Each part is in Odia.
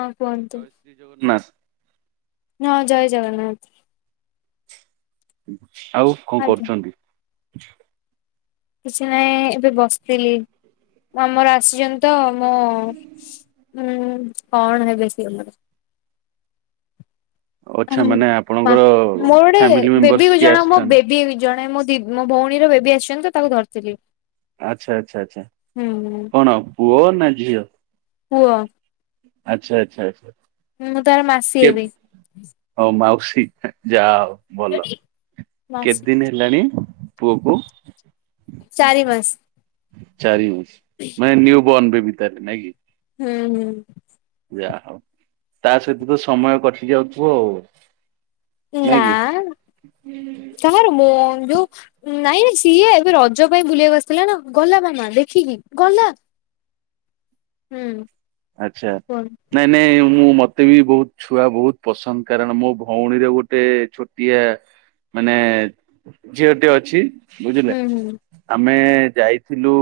ହଁ କୁହନ୍ତୁ। ଜୟ ଶ୍ରୀ ଜଗନ୍ନାଥ୍। ହଁ ଜୟ ଜଗନ୍ନାଥ୍। ଆଉ କଁ ଆଜ୍ଞା କରୁଚନ୍ତି? କିଛି ନହିଁ ଏବେ ବସିଥିଲି ଆମର ଆସିଛନ୍ତି ତ ମୁଁ ହୁଁ କଣ ହେବେ ସିଏ ଆମର। ହଁ ଆଚ୍ଛା ମାନେ ମା ଆପଣଙ୍କର ମୋର ଗୋଟେ ଫ୍ୟାମିଲି ମେମ୍ବର୍ସ ବେବିକୁ କିଏ ଜଣ ମୋ ଆସିଛନ୍ତି ବେ [unintelligible] ଜଣେ ମୋ ଦି ମୋ ଭଉଣୀର ବେବି ଆସିଛନ୍ତି ତ ତାକୁ ଧରିଥିଲି। ଆଚ୍ଛା ଆଚ୍ଛା ଆଚ୍ଛା ହୁଁ ହୁଁ କଣ ପୁଅ ନା ଝିଅ? ପୁଅ। ଆଚ୍ଛା ଆଚ୍ଛା ଆଚ୍ଛା। ମୁଁ ତାର ମାସୀ କେ ଏବି। ହଉ ମାଉସୀ ଯା ହଉ ଭଲ କେତେ ମାସି ଦିନ୍ ହେଲାଣି? ପୁଅକୁ। ଚାରି ମାସ୍। [unintelligible] ହଁ ମାନେ ନିନ୍ୟୁ ବର୍ଣ୍ଣ ବେବି [unintelligible] ନାଇଁ କି? ହୁଁ ହୁଁ! ଯାହଉ ତା ସହିତ ତ ସମୟ କଟି ଯାଉଥିବ ଆଉ। ନାଇଁ ନା କି କାହାର ମୋ ଯଉ ନାଇଁ ସିଏ ଏବେ ରଜ ପାଇଁ ବୁଲିବାକୁ ଆସିଥିଲା ନା ଗଲା ମାମା ଦେଖିକି ଗଲା। [unintelligible] ହୁଁ! ଆଛା କୁହନ୍ତୁ ନାଇଁ ନାଇଁ ମୁଁ ମତେ ବି ବହୁତ୍ ଛୁଆ ବହୁତ୍ ପସନ୍ଦ କାରଣ ମୋ ଭଉଣୀରେ ଗୋଟେ ଛୋଟିଆ ମାନେ ଝିଅଟେ ଅଛି। ବୁଝିଲେ ହୁଁ ହୁଁ ଆମେ ଯାଇଥିଲୁ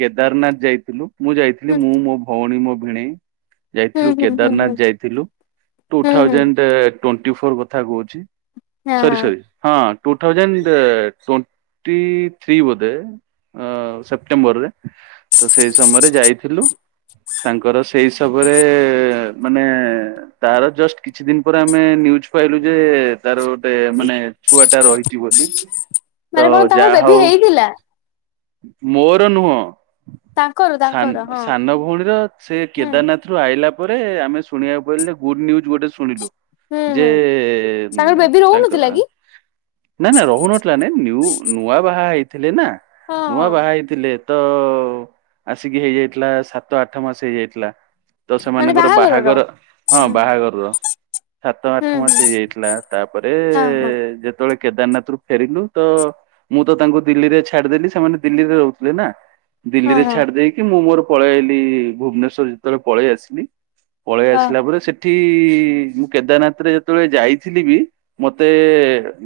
କେଦାରନାଥ୍ ଯାଇଥିଲୁ। ମୁଁ ଯାଇଥିଲି ହୁଁ। ମୁଁ ମୋ ଭଉଣୀ ମୋ ଭିଣେଇ। ହୁଁ ଯାଇଥିଲୁ ହୁଁ ହୁଁ ହୁଁ କେଦାରନାଥ୍ ଯାଇଥିଲୁ ଟୁ ହୁଁ ହୁଁ ଥାଉଜଣ୍ଡ ଟୋଣ୍ଟି ଫୋର କଥା କହୁଛି। ସରି ସରି ହଁ ଟୁ ଥଉଜଣ୍ଡ ଟୋଣ୍ଟି ଥ୍ରୀ ବୋଧେ ଅ ସେପ୍ଟେମ୍ବରରେ ତ ସେଇ ସମୟରେ ଯାଇଥିଲୁ। ତାଙ୍କର ସେଇ ସବରେ ମାନେ ତାର ଜଷ୍ଟ କିଛି ଦିନ୍ ପରେ ଆମେ ନ୍ୟୁଜ ପାଇଲୁ ଯେ- ତାର ଗୋଟେ ମାନେ ଛୁଆଟା ରହିଚି ବୋଲି ତ ମାନେ କଣ ତାଙ୍କର ଯାହା ବେବି ହଉ ହେଇଥିଲା ମୋର ନୁହଁ ତାଙ୍କର ସାନ୍ ତାଙ୍କର ହଁ ସାନ ଭ ଉଣିର ସେ ହୁଁ କେଦାରନାଥରୁ ଆଇଲା ପରେ ଆମେ ଶୁଣିବାକୁ ପଡିଲେ ଗୁଡୁ ନିଉଜ୍ ଗୋଟେ ଶୁଣିଲୁ। ହୁଁ ଯେ ହୁଁ ତାଙ୍କର ବେବି ତାଙ୍କର ରହୁନଥିଲା କି ନା ନା ରହୁନଥିଲା ନାଇଁ ନ୍ୟୁ ନୂଆ ବାହା ହେଇଥିଲେ ନା ହଁ ନୂଆ ହଁ ବାହା ହେଇଥିଲେ। ସାତ ଆସିକି ହେଇଯାଇଥିଲା ସାତ ଆଠ ମାସ ହେଇଯାଇଥିଲା। ତ ମାନେ ସେମାନଙ୍କର ବାହାଘରର ବାହାଘର ହୁଁ ହଁ ବାହାଘରର। ସାତ ହୁଁ ଆଠ ହୁଁ ମାସ ହେଇଯାଇଥିଲା ତାପରେ ହଁ ହଁ ଯେ ତେବେଳେ କେଦାରନାଥରୁ ଫେରିଲୁ ତ ମୁଁ ତ ତାଙ୍କୁ ଦିଲ୍ଲୀରେ ଛାଡିଦେଲି ସେମାନେ ଦିଲ୍ଲୀରେ ରହୁଥିଲେ ନା। ହଁ ଦିଲ୍ଲୀରେ ହଁ ଛାଡି ଦେଇକି ମୁଁ ମୋର ପଳେଇ ଆଇଲି ଭୁବନେଶ୍ଵର ଯେତବଳେ ପଳେଇ ଆସିଲି ପଳେଇ ହଁ ଆସିଲା ପରେ ସେଠି ମୁଁ କେଦାରନାଥରେ ଯେତବଳେ ଯାଇଥିଲି ବି ମତେ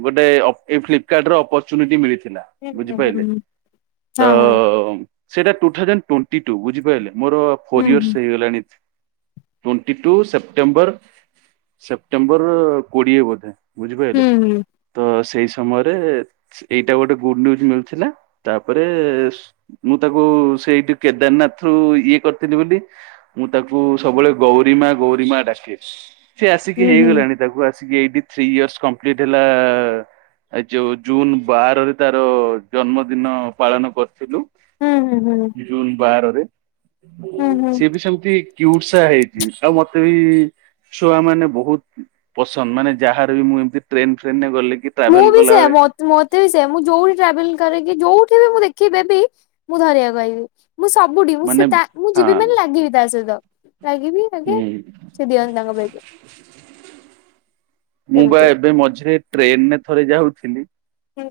ଗୋଟେ ଏ ଫ୍ଲିପକାର୍ଟ ର ଅପରଚୁନିଟି ମିଳିଥିଲା। ହୁଁ ହୁଁ ହୁଁ ବୁଝିପାଇଲେ ହୁଁ ତ ହଁ ହଁ ସେଇଟା ଟୁ ଥାଉଜେଣ୍ଟ ଟ୍ବେଣ୍ଟି ଟୁ ବୁଝିପାଇଲେ ମୋର ଫୋର ହୁଁ ଇୟର୍ସ ହେଇଗଲାଣି ଟ୍ୱଣ୍ଟି ଟୁ ସେପ୍ଟେମ୍ବର, ସେପ୍ଟେମ୍ବର କୋଡିଏ ବୋଧେ। ବୁଝିପାଇଲେ? ହୁଁ ତ ସେଇ ସମୟରେ ଏଇଟା ଗୋଟେ ଗୁଡ୍ ନିନ୍ୟୁଜ ମିଳୁଥିଲା ତାପରେ ମୁଁ ତାକୁ ସେଇଠି କେଦାରନାଥ ରୁ ଇଏ କରିଥିଲି ବୋଲି, ମୁଁ ତାକୁ ସବୁବେଳେ ଗୌରୀମା ଗୌରୀମା ଡାକେ। ସେ ହୁଁ ହୁଁ ହୁଁ ହୁଁ ଆସିକି ହୁଁ ହୁଁ ହେଇଗଲାଣି ତାକୁ ଆସିକି ଏଇଠି ଥ୍ରି ଇୟର୍ସ କଂପ୍ଲିଟ୍ ହେଲା। ଏ ଯୋଉ ଜୁନ ବାରରେ ତାର ଜନ୍ମଦିନ ପାଳନ କରିଥିଲୁ। ହୁଁ ହୁଁ ହୁଁ। ଜୁନ ବାରରେ ହୁଁ ସିଏ ବି ସେମିତି କିଉଟ୍ ସା ହେଇଚି, ଆଉ ମତେ ବି ଛୁଆ ମାନେ ବହୁତ୍ ପସନ୍ଦ ମାନେ ଯାହାର ବି ମୁଁ ଏମତି ଟ୍ରେନ ଫ୍ରେନରେ ଗଲି କି ମୁଁ ଟ୍ରାଭେଲ ବି କଲା ସେୟା ବେଳେ ମତେ ବି ସେୟା, ମୁଁ ଯୋଉଠି ଟ୍ରାଭେଲ କରରେକି ଯୋଉଠି ବି ମୁଁ ଦେଖିବି ବେବି ମୁଁ ଧରିଆକୁ କହିବି। ମୁଁ ସବୁଠି ମୁଁ ସେ ମାନେ ତା ମୁଁ ହଁ ଯିବି ମାନେ ଲାଗିବି ତା ସହିତ ଲାଗିବି। ଆଗେ ହୁଁ, ସେ ଦିଅନ୍ତି ତାଙ୍କ ବେବି ମୁଁ ବା ସେମିତି ଏବେ ମଝିରେ ଟ୍ରେନରେ ଥରେ ଯାଉଥିଲି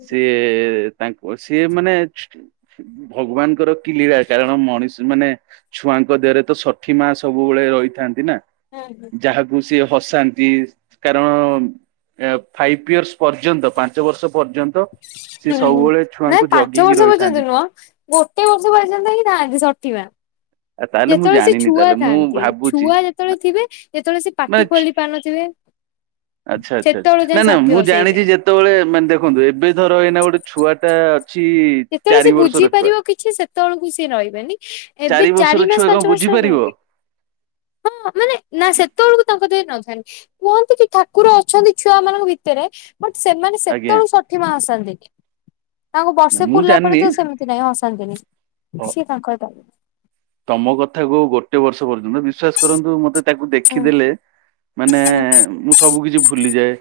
ସିଏ ତାଙ୍କ ସିଏ ମାନେ ଭଗବାନଙ୍କର କି ଲୀଳା କାରଣ ମଣିଷ ମାନେ ଛୁଆଙ୍କ ଦେହରେ ତ ଷଠି ମା ସବୁବେଳେ ରହିଥାନ୍ତି ନା ହୁଁ ଯାହାକୁ ଉଁ, ସିଏ ହସାନ୍ତି କାରଣ ଫାଇଭ ଇୟର୍ସ ପର୍ଯ୍ୟନ୍ତ ପାଞ୍ଚ ବର୍ଷ ପର୍ଯ୍ୟନ୍ତ ସିଏ ହୁଁ ହୁଁ ସବୁବେଳେ ଛୁଆଙ୍କୁ ନାଇ ପାଞ୍ଚ ଜଗିକି ବର୍ଷ ରହିଥାନ୍ତି। ପର୍ଯ୍ୟନ୍ତ ନୁହଁ ଗୋଟେ ବର୍ଷ ପର୍ଯ୍ୟନ୍ତ ହିଁ ଥାଆନ୍ତି ଷଠି ମା। ଆଉ ତାହେଲେ ମୁଁ ଯେତବେଳେ ସେ ଜାଣିନି ଛୁଆ ତାହେଲେ ମୁଁ ଥାଆନ୍ତି ଭାବୁଛି ଛୁଆ ଯେତବଳେ ଥିବେ ଯେତବଳେ ସେ ପାଟି ମାନେ ଖୋଲି ପାରୁନଥିବେ। ଆଚ୍ଛା ଆଚ୍ଛା, ସେତେବେଳ ଯାଏଁ ନା ନା ଷଠି ମୁଁ ବସେଇବେ ଜାଣିଚି ଯେ ଯେତବଳେ ମାନେ ଦେଖନ୍ତୁ ଏବେ ଧର ଏଇନା ଗୋଟେ ଛୁଆ ଟା ଅଛି ଯେତବଳେ ସେ ଚାରି ବର୍ଷର ଛୁଆ ବୁଝିପାରିବ କିଛି ସେତବଳୁକୁ ସେ ରହିବେନି ଏବେ ବର୍ଷର ଚାରି ଛୁଆ ମାସ କଣ ପାଞ୍ଚ ମାସ ହେଲା ବୁଝିପାରିବ ହଁ ମାନେ ନା ସେତବଳୁକୁ ତାଙ୍କ ଦେହେରେ ନଥାନ୍ତି। କୁହନ୍ତି କି ଠାକୁର ଅଛନ୍ତି ଛୁଆ ମାନଙ୍କ ଭିତରେ। ବଟ ସେମାନେ ଆଜ୍ଞା ସେତଵଳୁକୁ ଷଠି ମା ଆସନ୍ତିନି। ତାଙ୍କୁ ନା, ବର୍ଷେ ମୁଁ ପୁୁରିଲା ପରେ ଜାଣିନି ତ ସେ ନାଇଁ ଅଶାନ୍ତିନି ଅ- ସିଏ ତାଙ୍କର ତ ତମ କଥା କୁ ଗୋଟେ ବର୍ଷ ପର୍ଯ୍ୟନ୍ତ ବିଶ୍ଵାସ କରନ୍ତୁ ମତେ ତାକୁ ଦେଖିଦେଲେ ମାନେ ହୁଁ ମୁଁ ସବୁ କିଛି ଭୁଲିଯାଏ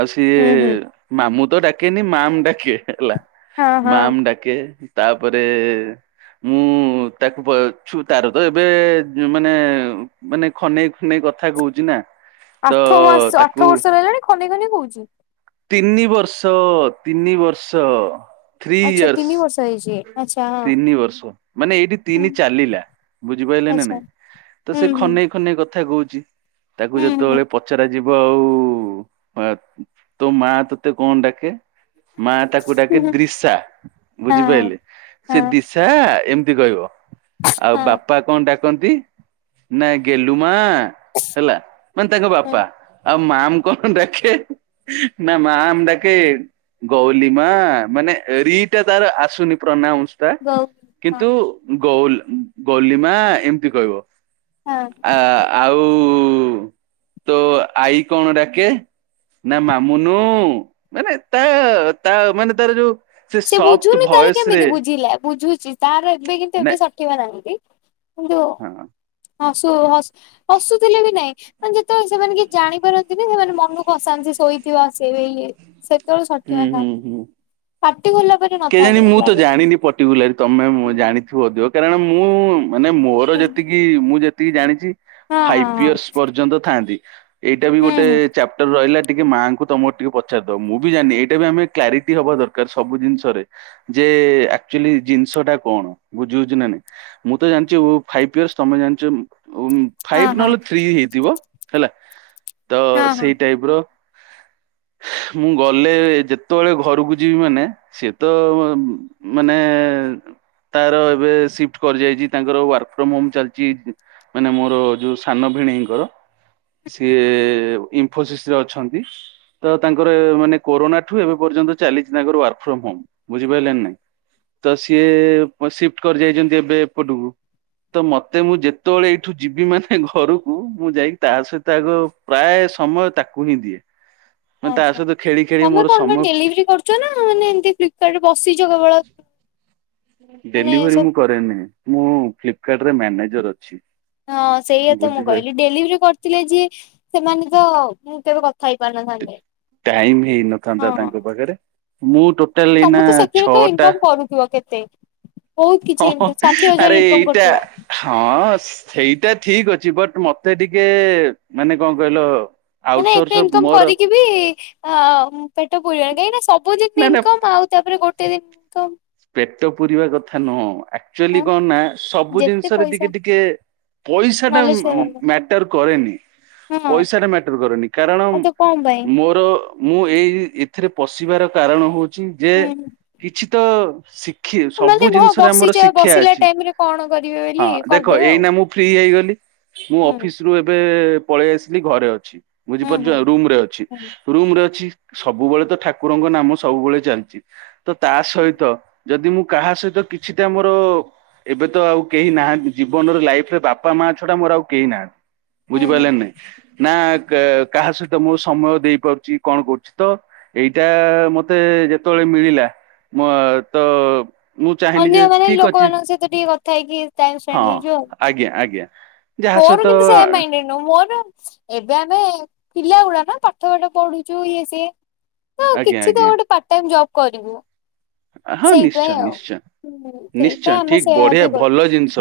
ଆଉ ସିଏ ହୁଁ ହୁଁ ମାମୁ ତ ଡାକେନି ମାମ୍ ଡାକେ ହେଲା ହଁ ହଁ ମାମ୍ ଡାକେ। କେ ତାପରେ ମୁଁ ତାକୁ ପ ଛୁ ତାର ତ ଏବେ ମାନେ ମାନେ ଖନେଇ ଖୁନେଇ କଥା କହୁଚି ନା। ତ ଆଠ ମାସ ତାକୁ ଆଠ ବର୍ଷ ର ହେଲାଣି ଖନେଇ ଖନେଇ କହୁଚି? ତିନି ବର୍ଷ ତିନି ବର୍ଷ। ଥ୍ରୀ ଆଚ୍ଛା ଇୟର୍ସ, ତିନି ବର୍ଷ ହେଇଛି ଆଚ୍ଛା ହଁ ତିନି ବର୍ଷ। ମାନେ ଏଇଠି ହୁଁ ତିନି ଚାଲିଲା। ବୁଝିପାଇଲେ ନା ଆଚ୍ଛା ନାଇଁ ତ ହୁଁ ସେ ହୁଁ ଖନେଇ ନେଇ କଥା କହୁଛି ତାକୁ ହୁଁ ହୁଁ ଯେତେବେଳେ ପଚାରା ଯିବ ଆଉ ଆ ତୋ ମା ତୋତେ କଣ ଡାକେ? ମା ତାକୁ ଡାକେ ହୁଁ ହୁଁ ଦ୍ରିଶା ହଁ ବୁଝିପାଇଲେ ସେ ହଁ ଦିଶା। ସା ଏମିତି କହିବ ଆଉ ବାପା। ହଁ ବାପା କଣ ଡାକନ୍ତି ନାଇ ଗେଲୁ ମା ହେଲା ମାନେ ତାଙ୍କ ହଁ ବାପା ଆଉ ମାମ କଣ ଡାକେ ନା ମାମ ଡାକେ ଗଉଲିମା ମାନେ ରିଟା ତାର ଆସୁନି ପ୍ରନାଉସ ଟା ଗଉ ହଁ କିନ୍ତୁ ଗଉ ଗଉଲିମା ଏମିତି କହିବ ହଁ ଆ ଆଉ ତୋ ଆଈ କଣ ଡାକେ ନା ମାମୁନୁ ମାନେ ତା ତା ମାନେ ତାର ଯୋଉ ସେ ସଫ୍ଟ ବୁଝୁନି ତାହେଲେ ଭଏସ ରେ କେମିତି ବୁଝିଲା ବୁଝୁଚି ତାର ଏବେ କିନ୍ତୁ ନା ଏବେ ସଠେଇିବ ନାହାଁନ୍ତି କିନ୍ତୁ ହଁ ହସୁ ହ ହସୁଥିଲେ ବି ନାଇଁ ଯେତେବେଳେ ସେମାନେ କିଛି ଜାଣି ପାରନ୍ତିନି ସେମାନେ ମନକୁ ଅସାନ୍ତି ଶୋଇଥିବ ଆସେଇ ଇ ସେତେବେଳେ ସଠିବା ତା କେ ଜାଣି ମୁଁ ମତେ ତ ଲାଗେ। ଜାଣିନି ପର୍ଟିକୁଲାର ତମେ ମୁଁ ଜାଣି ଥିବ ଅଧିକ କାରଣ ମୁଁ ମାନେ ମୋର ହଁ ଯେତିକି ମୁଁ ଯେତିକି ଜାଣିଛି ହଁ ଫାଇଭ ହଁ। ଇୟର୍ସ ପର୍ଯ୍ୟନ୍ତ ଥାନ୍ତି ଏଇଟା ବି ହୁଁ ଗୋଟେ ହୁଁ ଚାପ୍ଟର ରହିଲା ଟିକେ ମାଙ୍କୁ ତମର ଟିକେ ପଚାରିଦବ ମୁଁ ବି ଜାଣିନି ଏଇଟା ବି ଆମେ କ୍ଲାରିଟି ହବା ଦରକାର ସବୁ ଜିନିଷରେ ଯେ ଆକ୍ଚୁଆଲି ଜିନିଷ ଟା କଣ ବୁଝି ହଉଛି ନା ନାଇ ମୁଁ ତ ଜାଣିଛି ଫାଇଭ୍ ଇୟର୍ସ ତମେ ଜାଣିଛ ଉଁ ହଁ ଫାଇଭ ହଁ ନହେଲେ ଥ୍ରୀ ହେଇଥିବ ହେଲା ତ ହଁ ହଁ ସେଇ ଟାଇପ ର ମୁଁ ଗଲେ ଯେତେବେଳେ ଘରକୁ ଯିବି ମାନେ ସେ ତ ମାନେ ତାର ଏବେ ସିଫ୍ଟ କରି ଯାଇଛି ତାଙ୍କର ୱାର୍କ ଫ୍ରମ ହୋମ ଚାଲିଛି ମାନେ ମୋର ଯଉଁ ସାନ ଭିଣେଇଙ୍କର ସିଏ ଇନଫୋସିସ ରେ ଅଛନ୍ତି ତ ତାଙ୍କ ଙ୍କର ମାନେ କୋରୋନା ଠୁ ଏବେ ପର୍ଯ୍ୟନ୍ତ ଚାଲିଛି ତାଙ୍କର ୱାର୍କ ଫ୍ରମ ହୋମ ବୁଝିପାରିଲେ ନା ନାଇଁ ତ ସିଏ ସିଫ୍ଟ କରି ଯାଇଛନ୍ତି ଏବେ ଏପଟକୁ ତ ମତେ ମୁଁ ଯେତେବେଳେ ଏଇଠୁ ଯିବି ମାନେ ଘରକୁ ମୁଁ ଯାଇକି ତା ସହିତ ଆଗ ପ୍ରାୟ ସମୟ ତାକୁ ହିଁ ଦିଏ ମାନେ ତା ଆଚ୍ଛା ସହିତ ଖେଳି ଖେଳି ତମେ ମୋର କଣ ସମୟ ଡେଲିଭରି କରୁଛ ନା ମାନେ ଏମିତି ଫ୍ଲିପକାର୍ଟ ରେ ବସିଛ କେବଳ ମାନେ ଡେଲିଭରି ସବୁ ମୁଁ କରେନି ମୁଁ ଫ୍ଲିପକାର୍ଟରେ ମ୍ୟାନେଜର ଅଛି ହଁ ସେଇଆ ତ ମୁଁ ବୁଝିପାଇ କହିଲି ଡେଲିଭରି କରିଥିଲେ ଯିଏ ସେମାନେ ତ ମୁଁ କେବେ କଥା ହେଇପାରୁନ ଥାନ୍ତି ଟାଇମ ହେଇନଥାନ୍ତା ତାଙ୍କ ପାଖରେ ମୁଁ ଟୋଟାଲ ତମେ ଏଇନା ତ ସେଥିରେ ତ ଛଅଟା ଇନକମ କରୁଥିବ କେତେ ବହୁତ କିଛି ହଁ ହଁ ଇନକମ୍ ଷାଠିଏ ଆରେ ହଜାର ଇନକମ ଏଇଟା କରୁଥିବ ହଁ ସେଇଟା ଠିକ ଅଛି ବଟ୍ ମତେ ଟିକେ ମାନେ କଣ କହିଲ ମାନେ ଆଉଟସୋର୍ସ ଏତେ ଇନକମ ମୋର କରିକି ବି ହଁ ହଁ ପେଟ ପୁରିବନି କାହିଁକି ନା ନା ସବୁଦିନ ନା ଇନକମ୍ ଆଉ ତାପରେ ଗୋଟେ ଦିନ ଇନକମ୍ ପେଟ ପୁରିବା କଥା ନୁହଁ ଆକ୍ଚୁଆଲି କଣ ନା ସବୁ ଯେତେ ଜିନିଷରେ ପଇସା ଟିକେ ଟିକେ ପଇସା ଟା ନଲେଜ ହେଇଗଲା ମ୍ୟାଟର କରେନି ହଁ ପଇସାଟା ମ୍ୟାଟର କରେନି କାରଣ ଆଉ ତ କଣ ପାଇଁ ମୋର ମୁଁ ଏଇ ଏଥିରେ ପଶିବାର କାରଣ ହଉଛି ଯେ ହୁଁ କିଛି ତ ସି ଖୀ ମାନେ ସବୁ ଭ ଜିନିଷରେ ଆମର ବସିଚା ଶିକ୍ଷା ବସିଲା ଅଛି ଟାଇମ ରେ କଣ କରିବେ ବୋଲି ହଁ ଦେଖ କରିଦେବେ ଆଉ ଏଇନା ମୁଁ ଫ୍ରି ହେଇଗଲି ମୁଁ ହୁଁ। ଅଫିସ୍ ରୁ ଏବେ ପଳେଇ ଆସିଲି ଘରେ ଅଛି ହୁଁ ହୁଁ ବୁଝିପାରୁଚ ରୁମ ରେ ଅଛି ହୁଁ। ରୁମ୍ ରେ ଅଛି ସବୁବେଳେ ତ ଠାକୁରଙ୍କ ନାମ ସବୁବେଳେ ଚାଲିଛି ତ ତା ହୁଁ ସହିତ ଯଦି ମୁଁ କାହା ସହିତ କିଛିଟା ମୋର ଏବେ ତ ଆଉ କେହି ନାହାନ୍ତି ଜୀବନରେ ଲାଇଫ୍ ରେ ବାପା ମା ଛଡା ମୋର ଆଉ କେହି ନାହାନ୍ତି ହୁଁ ବୁଝିପାରିଲେ ନା ନାଇଁ ନା କାହା ସହିତ ମୁଁ ସମୟ ଦେଇପାରୁଚି କଣ କରୁଛି ତ ଏଇଟା ମତେ ଯେତେବେଳେ ମିଳିଲା ମ ତ ମୁଁ ଚାହିଁଲିି ଯେ ଠିକ୍ ଅଛି ମତେ ଟିକେ କଥା ହେଇକି ଟାଇମ୍ ସ୍ପେଣ୍ଡ ହଁ ହେଇଯିବ ଆଉ ଆଜ୍ଞା ଆଜ୍ଞା ଯାହା ମୋର ସହିତ କିନ୍ତୁ ସେମ୍ ମାଇଣ୍ଡେ ମୋ ନା ଏବେ ଆମେ ପିଲା ଗୁଡା ନା ପାଠ ପାଠ ପଢୁଛୁ ଇଏ ସିଏ ନା ଆଜ୍ଞା କିଛି ତ ଆଜ୍ଞା ଗୋଟେ ପାର୍ଟ ଟାଇମ୍ ଜବ୍ କରିବୁ ହଁ ନିଶ୍ଚୟ ସେଇଥିପାଇଁ ନିଶ୍ଚୟ ଆଉ ହଁ ସେଇପାଇଁ ନିଶ୍ଚୟ ଆମେ ଠିକ ସେୟା ବଢିଆ ଭାବିକି ଭଲ କଲୁ ଜିନିଷ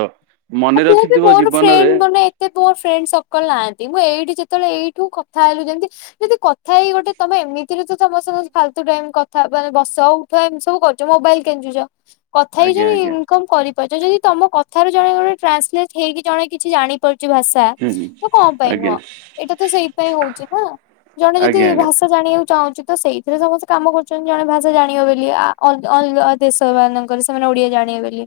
ଆଉ ମନେ ମୁଁ ବି ରଖିଥିବ ମୋର ଜୀବନରେ ଫ୍ରେଣ୍ଡ ମାନେ ମୋ ଫ୍ରେଣ୍ଡ ସର୍କଲ ନାହାନ୍ତି ମୁଁ ଏଇଠି ଯେତେବେଳେ ଏଇଠୁ କଥା ହେଲୁ ଯେମିତି ଯଦି କଥା ହେଇ ଗୋଟେ ତମେ ଏମିତିରେ ତମେ ସଙ୍ଗେ ଫାଲତୁ ଟାଇମ୍ କଥା ମାନେ ବସ ଉଠ ଏମତି ସବୁ କର ମୋବାଇଲ କେଞ୍ଚୁଛ କଥା ଆଜ୍ଞା ଆଜ୍ଞା ହେଇଛଣି କଁ କରିପାରୁଛ ଯଦି ତମ କଥା ରୁ ଜଣେ ଜଣେ ଟ୍ରାନ୍ସଲେଟ୍ ହେଇକି ଜଣେ କିଛି ଜାଣିପାରୁଛି ଭାଷା ହୁଁ ହୁଁ ତ କଣ ପାଇଁ ଆଜ୍ଞା ଆଜ୍ଞା ନୁହଁ ଏଇଟା ତ ସେଇଥି ପାଇଁ ହଉଛି ନା ଜଣେ ଯଦି ଆଜ୍ଞା ଭାଷା ଜାଣିବାକୁ ଚାହୁଁଛି ତ ସେଇଥିରେ ସମସ୍ତେ କାମ କରୁଛନ୍ତି ଜଣେ ଭାଷା ଜାଣିବ ବୋଲି ଆ ଅ ଅଲଗା ଦେଶ ମାନଙ୍କରେ ସେମାନେ ଓଡିଆ ଜାଣିବେ ବୋଲି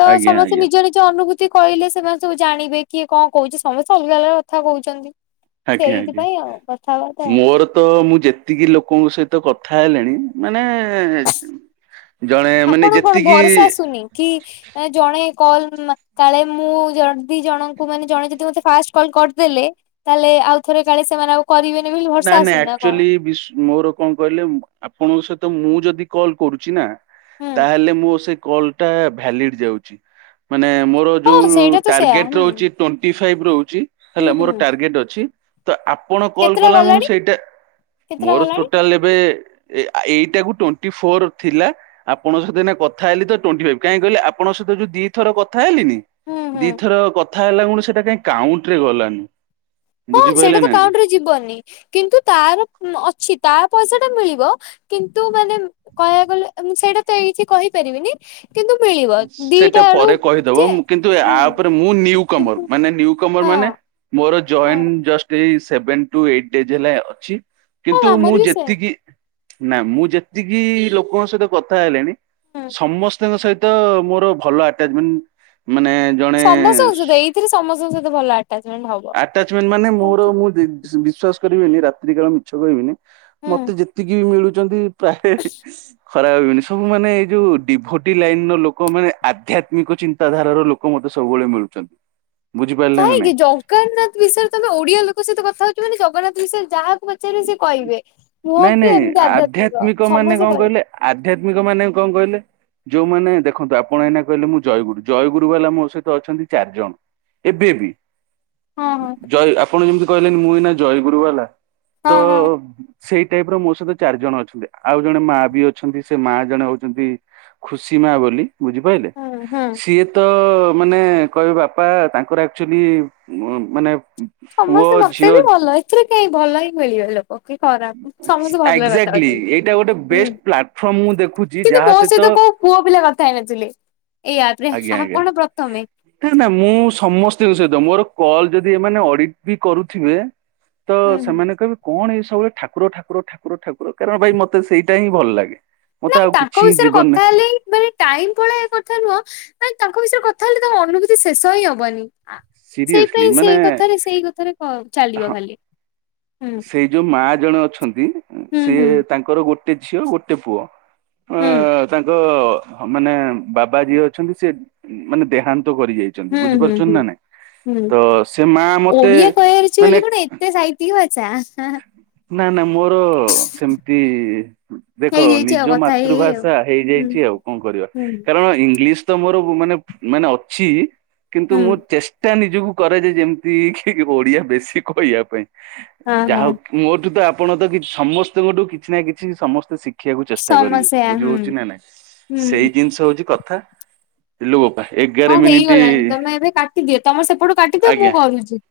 ତ ଆଜ୍ଞା ଆଜ୍ଞା ସମସ୍ତେ ନିଜ ନିଜ ଅନୁଭୂତି କହିଲେ ସେମାନେ ସବୁ ଜାଣିବେ କିଏ କଣ କହୁଛି ସମସ୍ତେ ଅଲଗା ଅଲା କଥା କହୁଛନ୍ତି ଆଜ୍ଞା ଆଜ୍ଞା ସେଇଥିପାଇଁ ଆଉ କଥାବାର୍ତ୍ତା ମୋର ତ ମୁଁ ଯେତିକି ଲୋକଙ୍କ ସହିତ କଥା ହେଲିଣି ମାନେ ଜଣେ ମାନେ ଆପଣଙ୍କ କଣ ଯେତିକି ଭରସା ଆସୁନି କି ମାନେ ଜଣେ କଲ୍ କାଳେ ମୁଁ ଯଦି ଜଣଙ୍କୁ ମାନେ ଜଣେ ଯଦି ମତେ ଫାଷ୍ଟ କଲ୍ କରିଦେଲେ ତାହେଲେ ଆଉ ଥରେ କାଳେ ସେମାନେ ଆଉ କରିବେନି ବୋଲି ଭରସା ନାଇଁ ନାଇଁ ଆସୁନି ନା କଣ? ଆକ୍ଚୁଆଲି ବିସ୍ ମୋର କଣ କହିଲେ ଆପଣଙ୍କ ସହିତ ମୁଁ ଯଦି କଲ୍ କରୁଛି ନା ହୁଁ ତାହେଲେ ମୁଁ ସେ କଲ୍ ଭ୍ୟାଲିଡ୍ ଯାଉଛି ମାନେ ମୋର ହଁ ଯୋଉ ସେଇଟା ତ ସେୟା ଟାର୍ଗେଟ୍ ହୁଁ ରହୁଛି ଟ୍ୱେଣ୍ଟି ଫାଇବି ରହୁଚି ହୁଁ ହେଲା ମୋର ହୁଁ ଟାର୍ଗେଟ ଅଛି ତ ଆପଣ କଲ୍ କେତେଟା କଲା କଣ ଗଲାଣି ସେଇଟା କେତେଟା ମୋର ଗଲାଣି ଟୋଟାଲ୍ ଏବେ ଏ ଏଇଟାକୁ ଟ୍ୱେଣ୍ଟି ଫୋର ଥିଲା ଆପଙ୍କ ସହିତ ଏଇନା କଥା ହେଲି ତ ଟ୍ୱେଣ୍ଟି ଫାଇବ୍ କାହିଁକି କହିଲେ ଆପଙ୍କ ସହିତ ଯୋ ଦି ଥର କଥା ହେଲିନି ହୁଁ ହୁଁ। ଦିଥର କଥା ହେଲାକୁଣୁ ସେଟା କାହିଁ କାଉଣ୍ଟରେ ଗଲାନି ହଁ ବୁଝିପାରିଲେ ସେଇଟା ତ ନା ନାଇଁ? କାଉଉଣ୍ଟରେ ଯିବନି କିନ୍ତୁ ତାର ଅଛି ତା ପଇସା ଟା ମିଳିବ କିନ୍ତୁ ମାନେ କହିବାକୁ ଗଲେ ମୁଁ ସେଇଟା ତ ଏଇଠି କହିପାରିବିନି କିନ୍ତୁ ମିଳିବ ଦିଟା ସେଟା ଆଡୁ ପରେ କହିଦବ ଯେ ମୁଁ କିନ୍ତୁ ହୁଁ ଆପରେ ମୁଁ ନ୍ଯୁ କମର କିନ୍ତୁ ମାନେ ନ୍ୟୁ ହଁ କମର ମାନେ ମୋର ହଁ ଜଏନ ଜଷ୍ଟ ଏଇ ସେଭେନ ଟୁ ଏଇଟ୍ ଡେଜ୍ ହେଲା ଅଛି ହଁ କିନ୍ତୁ ଆମର ମୁଁ ବି ସେମ୍ ଯେତିକି ନା ମୁଁ ଯେତିକି ଲୋକଙ୍କ ସହିତ କଥା ହେଲିଣି ହୁଁ ସମସ୍ତଙ୍କ ସହିତ ତ ମୋର ଭଲ ଆଟାଚମେଣ୍ଟ ମାନେ ଜଣେ ସମସ୍ତଙ୍କ ସହିତ ଏଇଥିରେ ସମସ୍ତଙ୍କ ସହିତ ଭଲ ଆଟାଚମେଣ୍ଟ ହବ ଆଟାଚମେଣ୍ଟ ମାନେ ମୋର, ମୁଁ ବିଶ୍ୱାସ କରିବିନି, ରାତ୍ରି କାଳ ମିଛ କହିବିନି। ହୁଁ ମତେ ଯେତିକି ବି ମିଳୁଛନ୍ତି, ପ୍ରାୟ ଖରାପ ଭାବିବନି, ସବୁ ମାନେ ଏଇ ଯୋଉ ଡିଭୋଟି ଲାଇନ ର ଲୋକମାନେ, ଆଧ୍ୟାତ୍ମିକ ଚିନ୍ତାଧାରାର ଲୋକ ଲୋକ ମତେ ସବୁବେଳେ ମିଳୁଛନ୍ତି। ବୁଝିପାରିଲେ ନା କାହିଁକି ନାଇଁ। ଯା କାହିଁକି ନା, ବିଷୟରେ ତମେ ଓଡିଆ ଲୋକ ସହିତ କଥା ହଉଛ। ମାନେ, ଜଗନ୍ନାଥ ବିଷୟ ଯାହାକୁ ପଚାରିବେ, ସେ କହିବେ। ନୁହଁ ନାଇଁ କି ନାଇଁ, ଏମିତି ଆଧ୍ୟାତ୍ମିକ ମାନେ ସମସ୍ତେ କଣ କହିବେ କହିଲେ? ଆଧ୍ୟାତ୍ମିକ ମାନେ କଣ କହିଲେ? ଯୋଉମାନେ ଦେଖନ୍ତୁ, ଆପଣ ଏଇନା କହିଲେ, ମୁଁ ଜୟଗୁରୁ ଜୟଗୁରୁ ବାଲା। ମୋ ସହିତ ଅଛନ୍ତି ଚାରି ଜଣ। ଏବେ ବି। ହଁ ହଁ ଜୟ, ଆପଣ ଯେମିତି କହିଲେ, ମୁଁ ଏଇନା ଜୟଗୁରୁ ବାଲା ହଁ ତ। ହଁ ସେଇ ଟାଇପ୍ ର ମୋ ସହିତ ଚାରି ଜଣ ଅଛନ୍ତି, ଆଉ ଜଣେ ମା ବି ଅଛନ୍ତି ସେ ମା ଜଣେ ହଉଛନ୍ତି ଖୁସି ମା ବୋଲି ବୁଝିପାରିଲେ ହୁଁ ହୁଁ। ସିଏ ତ ମାନେ, କହିବେ ବାପା ତାଙ୍କର ଆକ୍ଚୁଲି ମାନେ ପୁଅ ସମସ୍ତେ ମତେ ଝିଅ ବି ଭଲ। ଏଥିରେ କାହିଁ ଭଲ ହିଁ ମିଳିଗଲେ। [unintelligible] ଖରାପ, ସମସ୍ତେ ଭଲ ରେ କଥା ଏକ୍ଜାକ୍ଟଲି ହଉଛନ୍ତି। ଏଇଟା ଗୋଟେ ହୁଁ, ବେଷ୍ଟ ପ୍ଲାଟଫର୍ମ ମୁଁ ଦେଖୁଛି କିନ୍ତୁ ଯାହା ମୋ ସହିତ କୋଉ ପୁଅ ପିଲା କଥା ହେଇନଥିଲେ, ଏଇ ଆପ୍ ରେ ଆଜ୍ଞା ଆଜ୍ଞା ଆପଣ ପ୍ରଥମେ। ମୁଁ ସମସ୍ତଙ୍କ ସହିତ ମୋର କଲ୍, ଯଦି ଏମାନେ ଅଡିଟ୍ ବି କରୁଥିବେ ତ ହୁଁ ହୁଁ ସେମାନେ କହିବେ କଣ, ଏଇ ସବୁବେଳେ ଠାକୁର, ଠାକୁର, ଠାକୁର, ଠାକୁର! କାରଣ ଭାଇ ମତେ ସେଇଟା ହିଁ ଭଲ ଲାଗେ। ମତେ ନାଇଁ, ଆଉ କିଛି ତାଙ୍କ ହିଁ ବିଷୟରେ ଜୀବନ କଥା ହେଲେ [unintelligible] ଟାଇମ୍ ପଳାଏ, କଥା ନୁହଁ। ତାଙ୍କ ବିଷୟ କଥା ହେଲେ ଅନୁଭୂତି ଶେଷ ହିଁ ହବନି। ସିରିୟସଲି ସେଇପାଇଁ ମାନେ ସେଇ କଥାରେ, ସେଇ କଥାରେ ହଁ ଚାଲିବ ହଁ ଖାଲି। ହୁଁ ସେଇ ଯୋଉ ମା ଜଣେ ଅଛନ୍ତି, ହୁଁ ସିଏ ହୁଁ। ତାଙ୍କର ଗୋଟେ ଝିଅ, ଗୋଟେ ପୁଅ। ହୁଁ [unintelligible] ତାଙ୍କ ମାନେ ବାବା ଯିଏ ଅଛନ୍ତି, ସିଏ ଦେହାନ୍ତ କରି ଯାଇ। ହୁଁ ହୁଁ ହୁଁ ହୁଁ, ସେ ମା ମତେ ଓଡିଆ କହିବାର ଅଛି ମାନେ ବୋଲି କଣ ସେ ସାହିତ୍ୟିକ ଭାଷା। [unintelligible] ନା ନା, ମୋର ସେମିତି ଦେଖ, ହେଇଯାଇଛି ନିଜ ଆଉ କଥା ହେଇ ହେଇ ଆଉ। ମାତୃଭାଷା ହୁଁ ହେଇଯାଇଛି ଆଉ କଣ କରିବା? ହୁଁ। କାରଣ ଇଂଲିସ ତ ମୋର ମାନେ, ମାନେ ଅଛି କିନ୍ତୁ ହୁଁ ମୁଁ ଚେଷ୍ଟା ଟା ନିଜକୁ କରେ ଯେ ଯେମିତି କି ଓଡିଆ ବେଶୀ କହିବା ପାଇଁ। ହଁ ହଁ ଯାହାହଉ ମୋଠୁ ତ ଆପଣ, ତ କି ସମସ୍ତଙ୍କଠୁ କିଛି ନା କିଛି ସମସ୍ତେ ଶିକ୍ଷା ଶିଖିବାକୁ ଚେଷ୍ଟା କରିବେ। ସମସ୍ୟା ବୁଝି ହୁଁ ହଉଛି ନା ନାଇଁ, ହୁଁ ସେଇ ଜିନିଷ ହଉଛି କଥା। ଇଲୋ ବୋପା ଏ ହଁ, ହେଇଗଲାଣି। ତମେ ଏବେ କାଟିଦିଅ। ତମେ ସେପଟୁ କାଟିଦିଅ, ମୁଁ ଆଜ୍ଞା। କରୁଛି।